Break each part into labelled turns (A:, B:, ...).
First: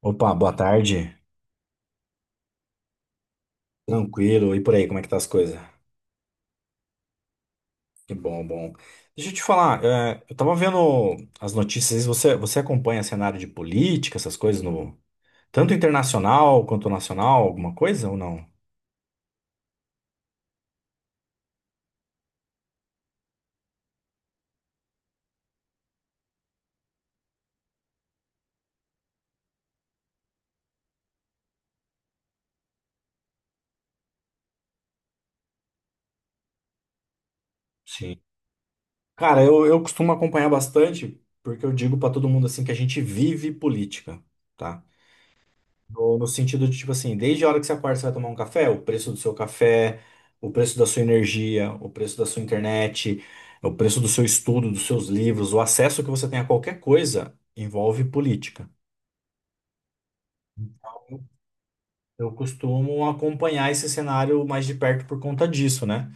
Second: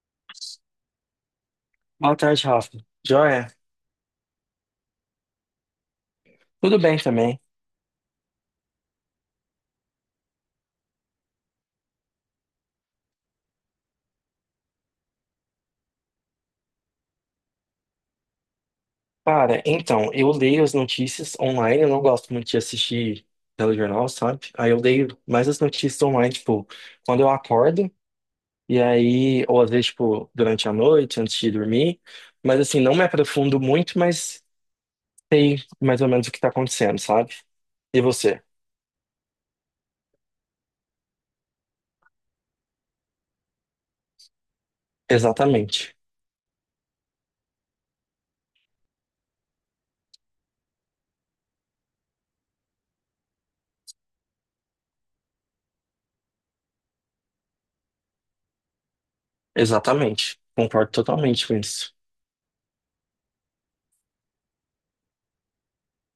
A: Opa, boa tarde.
B: Boa tarde, Rafa. Joia?
A: Tranquilo. E por aí, como é que tá as coisas?
B: Tudo bem também.
A: Que bom, bom. Deixa eu te falar, eu tava vendo as notícias, você acompanha cenário de política, essas coisas no tanto internacional quanto nacional, alguma coisa ou não?
B: Cara, então, eu leio as notícias online, eu não gosto muito de assistir telejornal, sabe? Aí eu leio mais as notícias online, tipo, quando eu acordo, e aí, ou às vezes, tipo, durante a noite, antes de dormir. Mas assim, não me aprofundo muito, mas sei mais ou menos o que tá acontecendo, sabe? E
A: Sim.
B: você?
A: Cara, eu costumo acompanhar bastante, porque eu digo pra todo mundo assim que a gente vive política, tá?
B: Exatamente.
A: No sentido de, tipo assim, desde a hora que você acorda, você vai tomar um café, o preço do seu café, o preço da sua energia, o preço da sua internet, o preço do seu estudo, dos seus livros, o acesso que você tem a qualquer coisa envolve política.
B: Exatamente. Concordo totalmente com isso.
A: Eu costumo acompanhar esse cenário mais de perto por conta disso, né?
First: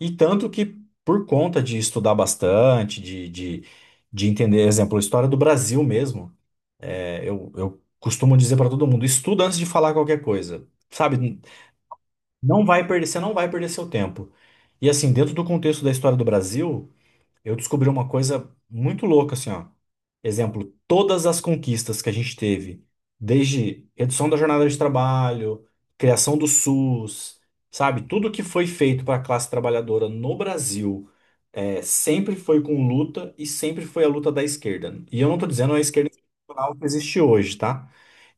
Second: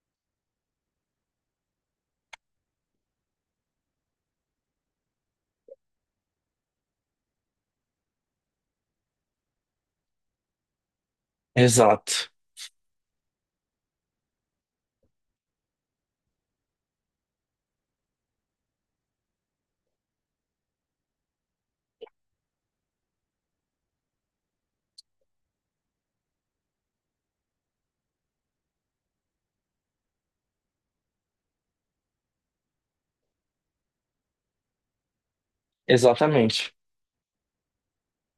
A: E tanto que por conta de estudar bastante, de entender, exemplo, a história do Brasil mesmo, eu costumo dizer para todo mundo, estuda antes de falar qualquer coisa. Sabe.
B: Exato.
A: Você não vai perder seu tempo. E assim, dentro do contexto da história do Brasil, eu descobri uma coisa muito louca, assim, ó. Exemplo, todas as conquistas que a gente teve, desde redução da jornada de trabalho, criação do SUS, sabe? Tudo que foi feito para a classe trabalhadora no Brasil, sempre foi com luta e sempre foi a luta da esquerda. E eu não estou dizendo a esquerda
B: Exatamente.
A: institucional que existe hoje, tá?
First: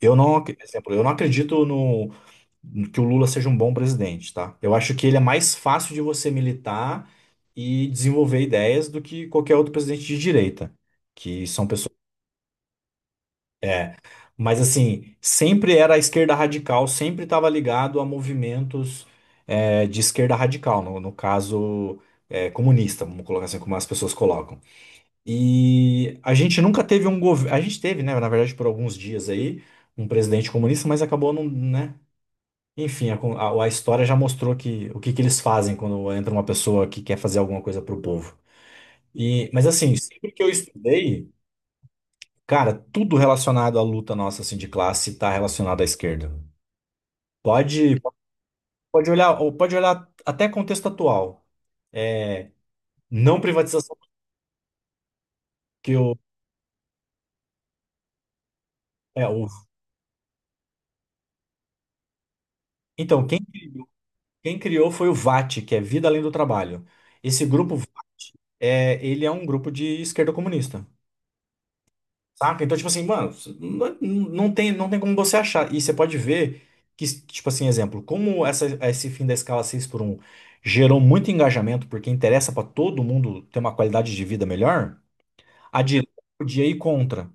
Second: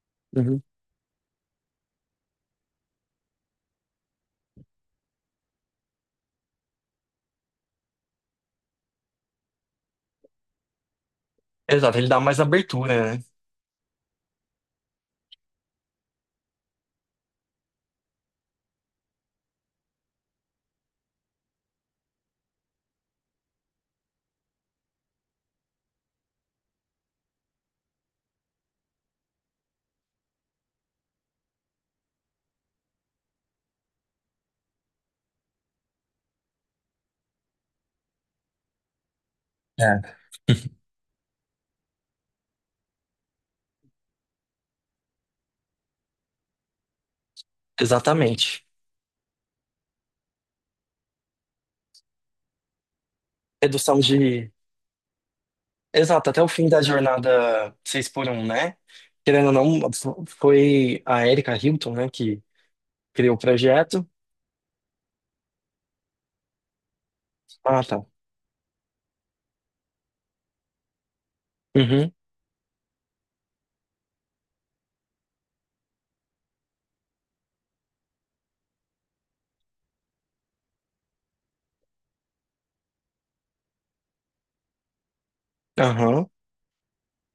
A: Eu não, ac-
B: Uhum.
A: Exemplo, eu não acredito no que o Lula seja um bom presidente, tá? Eu acho que ele é mais fácil de você militar e desenvolver ideias do que qualquer outro presidente de direita, que são pessoas.
B: Exato, ele dá mais abertura, né?
A: Mas assim, sempre era a esquerda radical, sempre estava ligado a movimentos de esquerda radical, no caso comunista, vamos colocar assim como as pessoas colocam. E a gente nunca teve um governo, a gente teve, né, na verdade, por alguns dias aí, um presidente comunista, mas acabou não, né? Enfim, a história já mostrou que o que, que eles fazem quando entra uma pessoa que quer fazer alguma coisa pro povo. E, mas assim,
B: É.
A: sempre que eu estudei, cara, tudo relacionado à luta nossa assim de classe tá relacionado à esquerda. Pode,
B: Exatamente.
A: pode olhar, ou pode olhar até contexto atual. é, Não privatização,
B: Redução de.
A: que o,
B: Exato, até o fim da jornada 6 por um, né?
A: é, o
B: Querendo ou não, foi a Erika Hilton, né, que
A: então
B: criou o
A: quem criou,
B: projeto.
A: quem criou foi o VAT, que é Vida Além do Trabalho. Esse grupo
B: Ah, tá.
A: ele é um grupo de esquerda comunista.
B: Uhum,
A: Saca? Então, tipo assim, mano, não tem como você achar. E você pode ver que, tipo assim, exemplo, como essa, esse fim da escala 6x1 gerou muito engajamento, porque interessa pra todo mundo ter uma qualidade de vida melhor, a direita
B: aham.
A: podia ir contra.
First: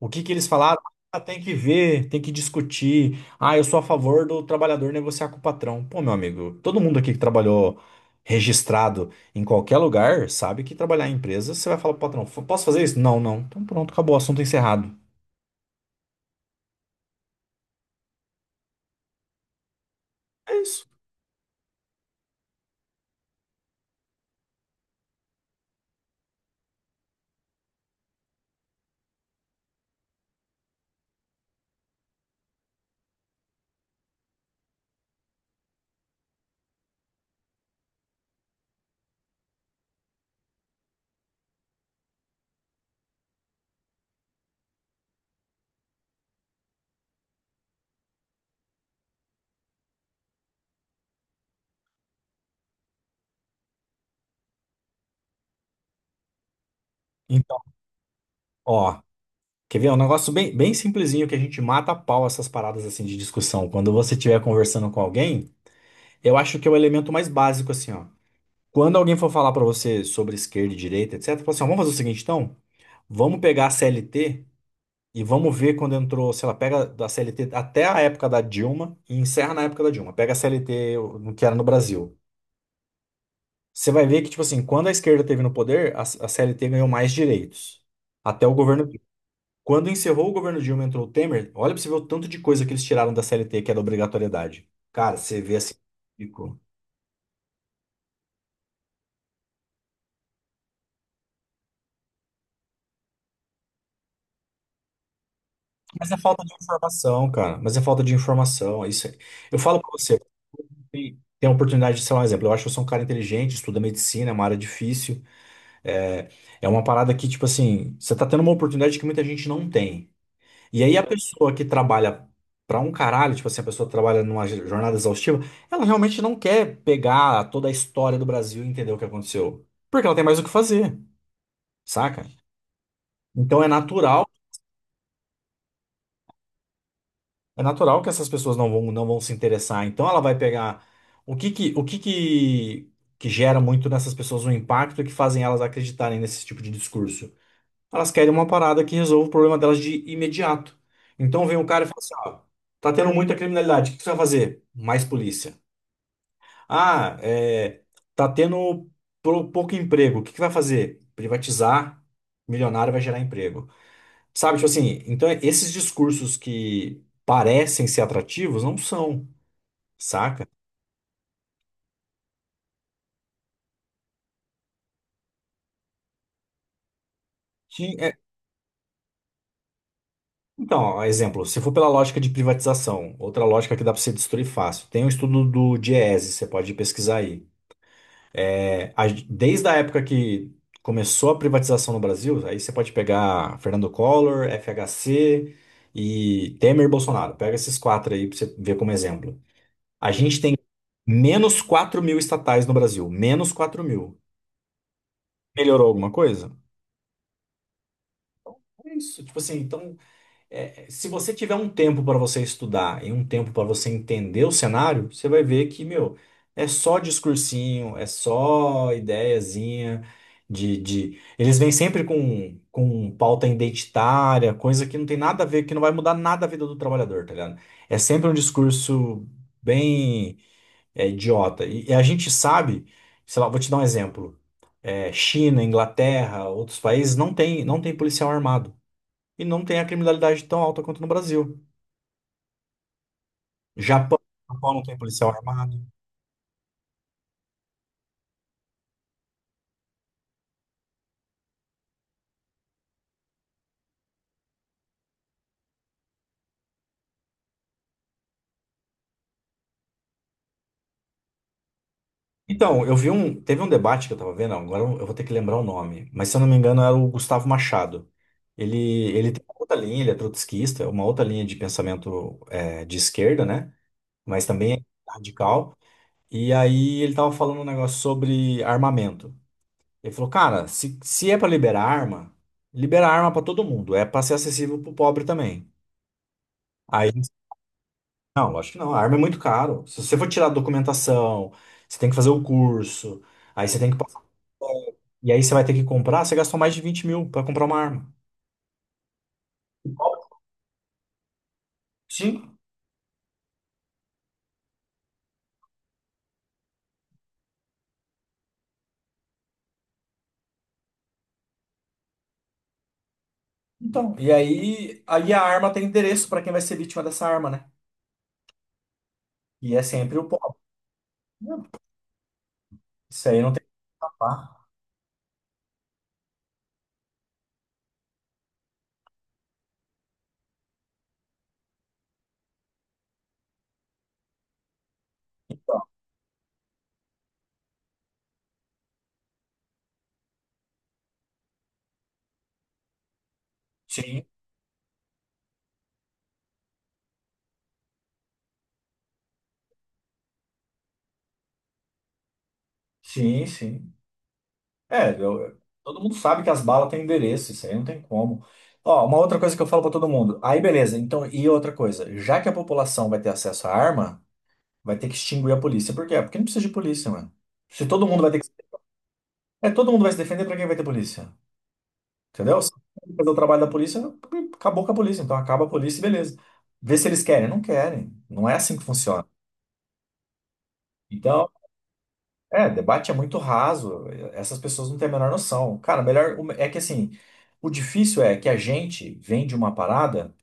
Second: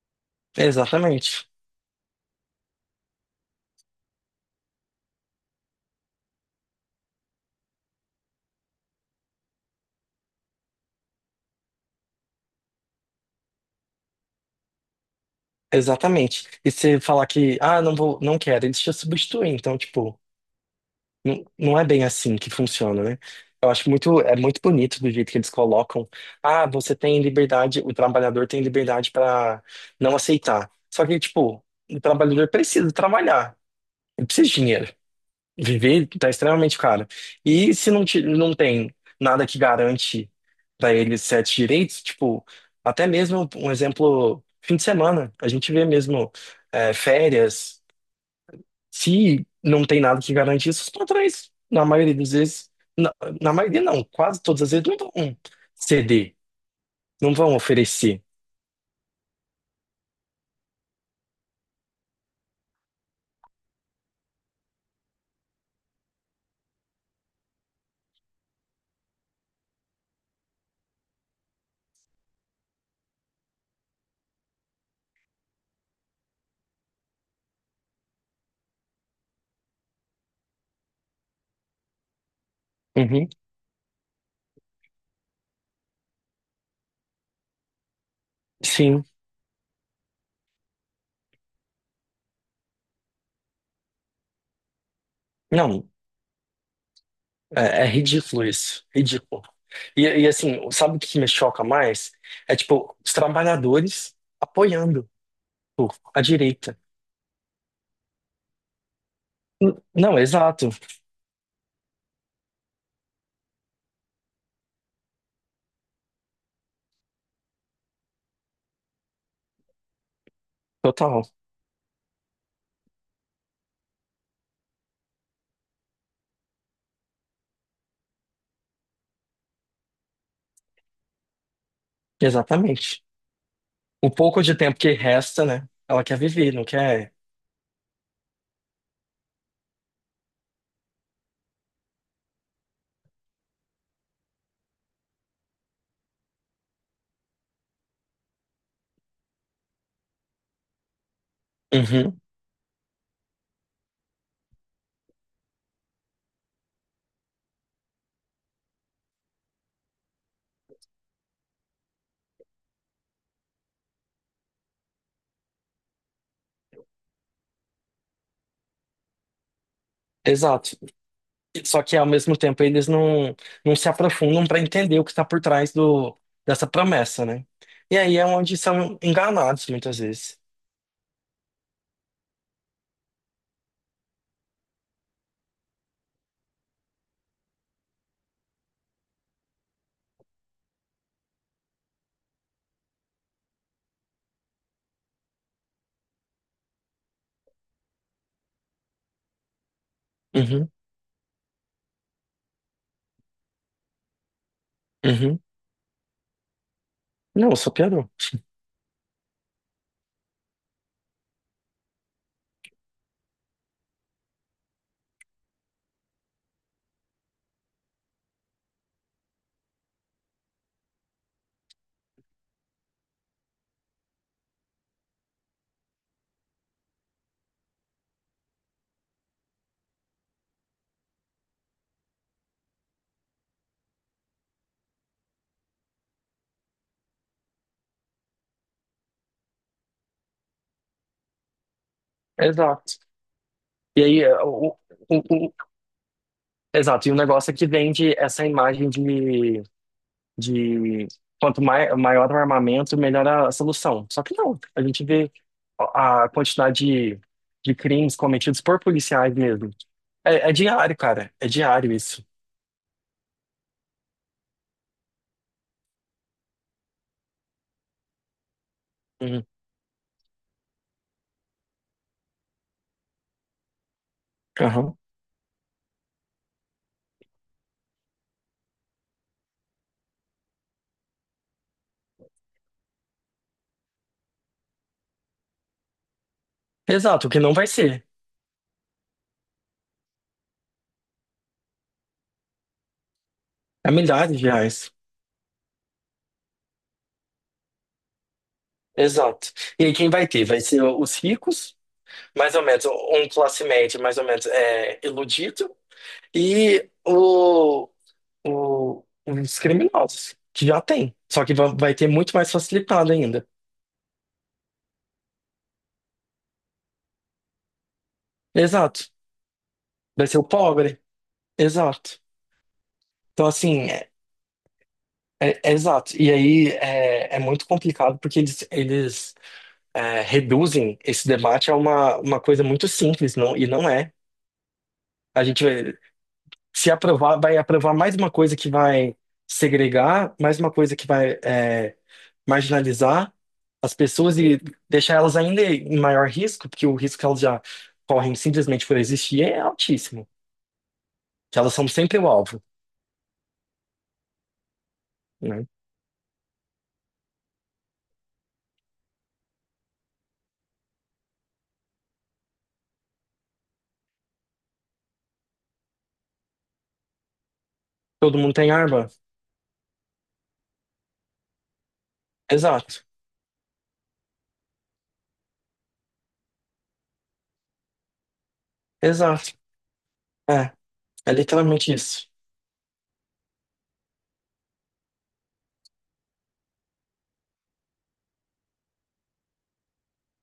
A: O que que eles falaram? Ah, tem
B: Exatamente.
A: que ver, tem que discutir. Ah, eu sou a favor do trabalhador negociar com o patrão. Pô, meu amigo, todo mundo aqui que trabalhou registrado em qualquer lugar sabe que trabalhar em empresa, você vai falar pro patrão, posso fazer isso? Não, não. Então pronto, acabou, assunto encerrado.
B: Exatamente. E você falar que, ah, não vou, não quero, eles te substituem. Então, tipo,
A: É isso.
B: não, não é bem assim que funciona, né? Eu acho muito, é muito bonito do jeito que eles colocam. Ah, você tem liberdade, o trabalhador tem liberdade para não aceitar. Só que, tipo, o trabalhador precisa trabalhar, ele precisa de dinheiro. Viver tá extremamente caro. E se não, não tem nada que garante para ele certos direitos, tipo, até mesmo um exemplo, fim de semana, a gente vê mesmo férias. Se não tem nada que garante isso, os patrões, na maioria das vezes, na, na maioria não, quase todas as vezes, não vão ceder, não vão
A: Então,
B: oferecer.
A: ó, quer ver? É um negócio bem, bem simplesinho que a gente mata a pau essas paradas assim de discussão. Quando você estiver conversando com alguém, eu acho que é o elemento mais básico assim, ó. Quando alguém for falar pra você sobre esquerda e direita, etc, fala assim, ó, vamos fazer o seguinte então, vamos pegar a CLT e vamos ver quando entrou, sei lá, pega da CLT até a época da Dilma e encerra na época da Dilma. Pega a CLT o que era no Brasil.
B: Uhum,
A: Você vai ver que, tipo assim, quando a esquerda teve no poder, a CLT ganhou mais direitos. Até o governo
B: sim.
A: Quando encerrou o governo Dilma, e entrou o Temer, olha pra você ver o tanto de coisa que eles tiraram da CLT, que era obrigatoriedade. Cara, você vê assim.
B: Não,
A: Ficou.
B: é ridículo isso, ridículo. E assim, sabe o que me choca mais? É tipo, os trabalhadores apoiando pô,
A: Mas é
B: a
A: falta de
B: direita.
A: informação, cara. Mas é falta de informação. É isso. Eu
B: N-
A: falo pra
B: Não,
A: você,
B: exato,
A: tem a oportunidade de ser um exemplo. Eu acho que eu sou um cara inteligente, estuda medicina, é uma área difícil. É, é uma parada que, tipo assim, você tá tendo uma oportunidade que muita gente não tem. E aí a
B: total,
A: pessoa que trabalha pra um caralho, tipo assim, a pessoa que trabalha numa jornada exaustiva, ela realmente não quer pegar toda a história do Brasil e entender o que aconteceu, porque ela tem mais o que fazer, saca?
B: exatamente.
A: Então é
B: O
A: natural,
B: pouco de tempo que resta, né? Ela quer viver, não quer.
A: é natural que essas pessoas não vão se interessar. Então ela vai pegar o que que que gera muito nessas pessoas um impacto e que fazem elas acreditarem nesse tipo de discurso. Elas querem uma parada que resolva o problema delas de imediato. Então vem um cara e fala assim,
B: Uhum,
A: ó, tá tendo muita criminalidade, o que você vai fazer? Mais polícia. Ah, tá tendo pouco emprego, o que que vai fazer? Privatizar, milionário vai gerar emprego. Sabe, tipo assim, então esses discursos que parecem ser atrativos não são, saca?
B: exato. Só que ao mesmo tempo eles não se aprofundam para entender o que está por trás dessa promessa, né?
A: Ti-
B: E
A: é,
B: aí é onde são enganados muitas vezes.
A: Então, ó, exemplo, se for pela lógica de privatização, outra lógica que dá para você destruir fácil. Tem um estudo do Diese, você pode pesquisar aí desde a época que começou a privatização no Brasil, aí você pode pegar Fernando Collor, FHC e Temer e Bolsonaro. Pega esses quatro aí para você ver como exemplo. A gente tem
B: Uhum,
A: menos 4.000 estatais no Brasil, menos 4.000.
B: uhum.
A: Melhorou alguma coisa?
B: Não, só piorou.
A: É isso. Tipo assim, então se você tiver um tempo para você estudar e um tempo para você entender o cenário, você vai ver que, meu, é só discursinho, é só ideiazinha. Eles vêm sempre com, pauta identitária, coisa que não tem nada a ver, que não vai mudar nada a vida do trabalhador, tá ligado? É sempre um discurso bem idiota. E a gente sabe, sei lá, vou te dar um exemplo. É, China, Inglaterra, outros países não tem policial armado. E não tem a criminalidade tão alta quanto no Brasil.
B: Exato. E
A: Japão,
B: aí,
A: Japão não tem
B: o,
A: policial
B: o-
A: armado.
B: exato, e o negócio é que vende essa imagem de quanto maior o armamento, melhor a solução. Só que não, a gente vê a quantidade de crimes cometidos por policiais mesmo. É diário, cara, é diário isso.
A: Então, eu vi um. Teve um debate que eu tava vendo, agora eu vou ter que lembrar o nome, mas se eu não me engano era o Gustavo Machado. Ele, ele tem uma outra linha, ele é trotskista, uma outra linha de pensamento de esquerda, né? Mas também
B: Uhum.
A: é radical. E aí ele tava falando um negócio sobre armamento. Ele falou, cara, se é pra liberar arma, libera arma pra todo mundo, é pra ser acessível pro pobre também. Aí.
B: Exato, o que não vai ser.
A: Não, lógico que não. A arma é muito caro. Se você for tirar a documentação, você tem que fazer o curso, aí você tem
B: É
A: que passar.
B: milhares de reais.
A: E aí você vai ter que comprar, você gastou mais de 20.000 pra comprar uma arma.
B: Exato. E aí quem vai ter? Vai ser os ricos, mais
A: Sim.
B: ou menos, um classe média mais ou menos é, iludido, e os criminosos, que já tem. Só que vai ter muito mais facilitado ainda.
A: Então, e aí a arma tem endereço para quem vai ser vítima dessa arma, né?
B: Exato.
A: E é sempre
B: Vai
A: o
B: ser o
A: pobre.
B: pobre.
A: Né?
B: Exato.
A: Isso aí
B: Então,
A: não tem
B: assim, é,
A: papá.
B: é- é exato. E aí é muito complicado porque eles reduzem esse debate a uma coisa muito simples, não, e não é. A gente, se aprovar, vai aprovar mais uma coisa que vai segregar, mais uma coisa que vai marginalizar as
A: Sim,
B: pessoas e deixar elas ainda em maior risco, porque o risco que elas já correm simplesmente por existir é altíssimo, que elas são sempre o alvo,
A: sim, sim. É,
B: né?
A: todo mundo sabe que as balas têm endereço, isso aí não tem como. Ó, uma outra coisa que eu falo para todo mundo. Aí, beleza. Então, e outra coisa, já que a população vai ter acesso à arma, vai ter que extinguir a polícia. Por quê? Porque não precisa de polícia, mano. Se todo mundo vai. É. Ter
B: Todo mundo
A: que.
B: tem arma?
A: É, todo mundo vai se defender, pra quem vai ter polícia? Entendeu? Se
B: Exato,
A: fazer o trabalho da polícia, acabou com a polícia. Então acaba a polícia e beleza. Vê se eles querem. Não querem. Não é assim que funciona.
B: exato. É, é
A: Então,
B: literalmente isso.
A: debate é muito raso. Essas pessoas não têm a menor noção. Cara, melhor. É que assim, o difícil é que a gente vem de uma parada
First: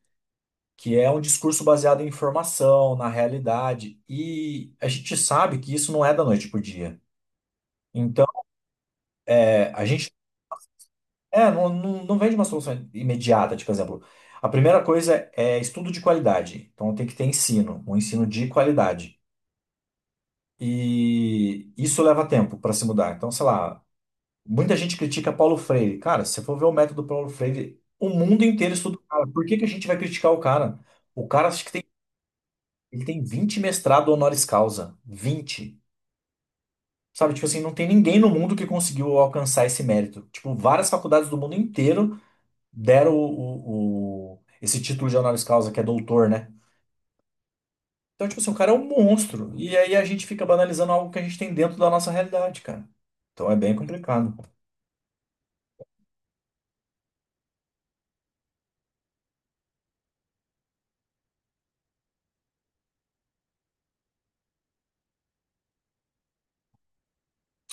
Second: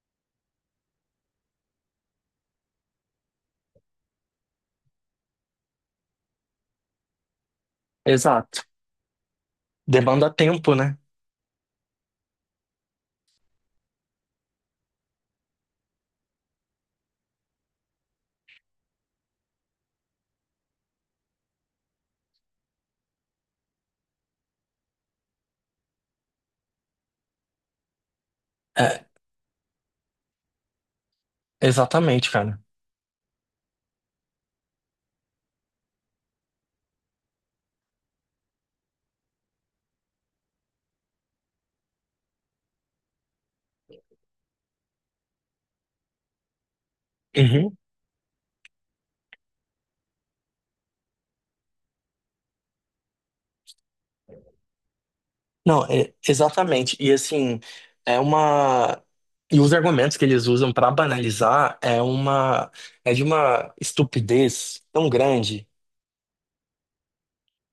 A: que é um discurso baseado em informação, na realidade. E a gente sabe que isso não é da noite pro dia. Então,
B: Exato.
A: é a gente
B: Demanda tempo, né?
A: É, Não, não, não vem de uma solução imediata, tipo, por exemplo. A primeira coisa é estudo de qualidade. Então tem que ter ensino, um ensino de qualidade. E isso leva tempo para se mudar. Então, sei lá, muita gente critica Paulo Freire. Cara, se você for ver o método Paulo Freire, o mundo inteiro estuda o
B: É,
A: cara. Por que que a gente vai criticar o cara? O cara acho que tem,
B: exatamente, cara.
A: ele tem 20 mestrado honoris causa. 20. Sabe, tipo assim, não tem ninguém no mundo que conseguiu alcançar esse mérito. Tipo, várias faculdades do mundo inteiro deram esse título de honoris causa, que é doutor, né?
B: Uhum.
A: Então, tipo assim, o cara é um monstro. E aí a gente fica banalizando algo que a gente tem dentro da nossa realidade, cara. Então é bem complicado.
B: Não, exatamente. E assim, é uma. E os argumentos que eles usam para banalizar é uma. É de uma estupidez tão grande.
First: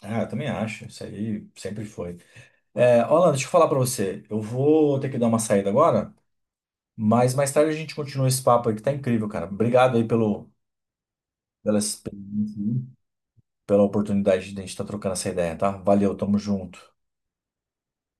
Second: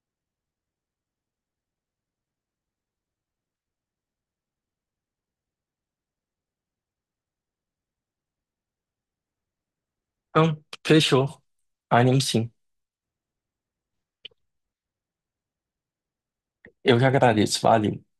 A: Ah, eu também acho. Isso aí sempre foi. É, Orlando, deixa eu falar pra você. Eu vou ter que dar uma saída agora, mas mais tarde a gente continua esse papo aí que tá incrível, cara. Obrigado aí
B: Então, fechou.
A: pela
B: Anime sim.
A: experiência, aí, pela oportunidade de a gente estar trocando essa ideia, tá? Valeu, tamo junto.
B: Eu que agradeço. Valeu.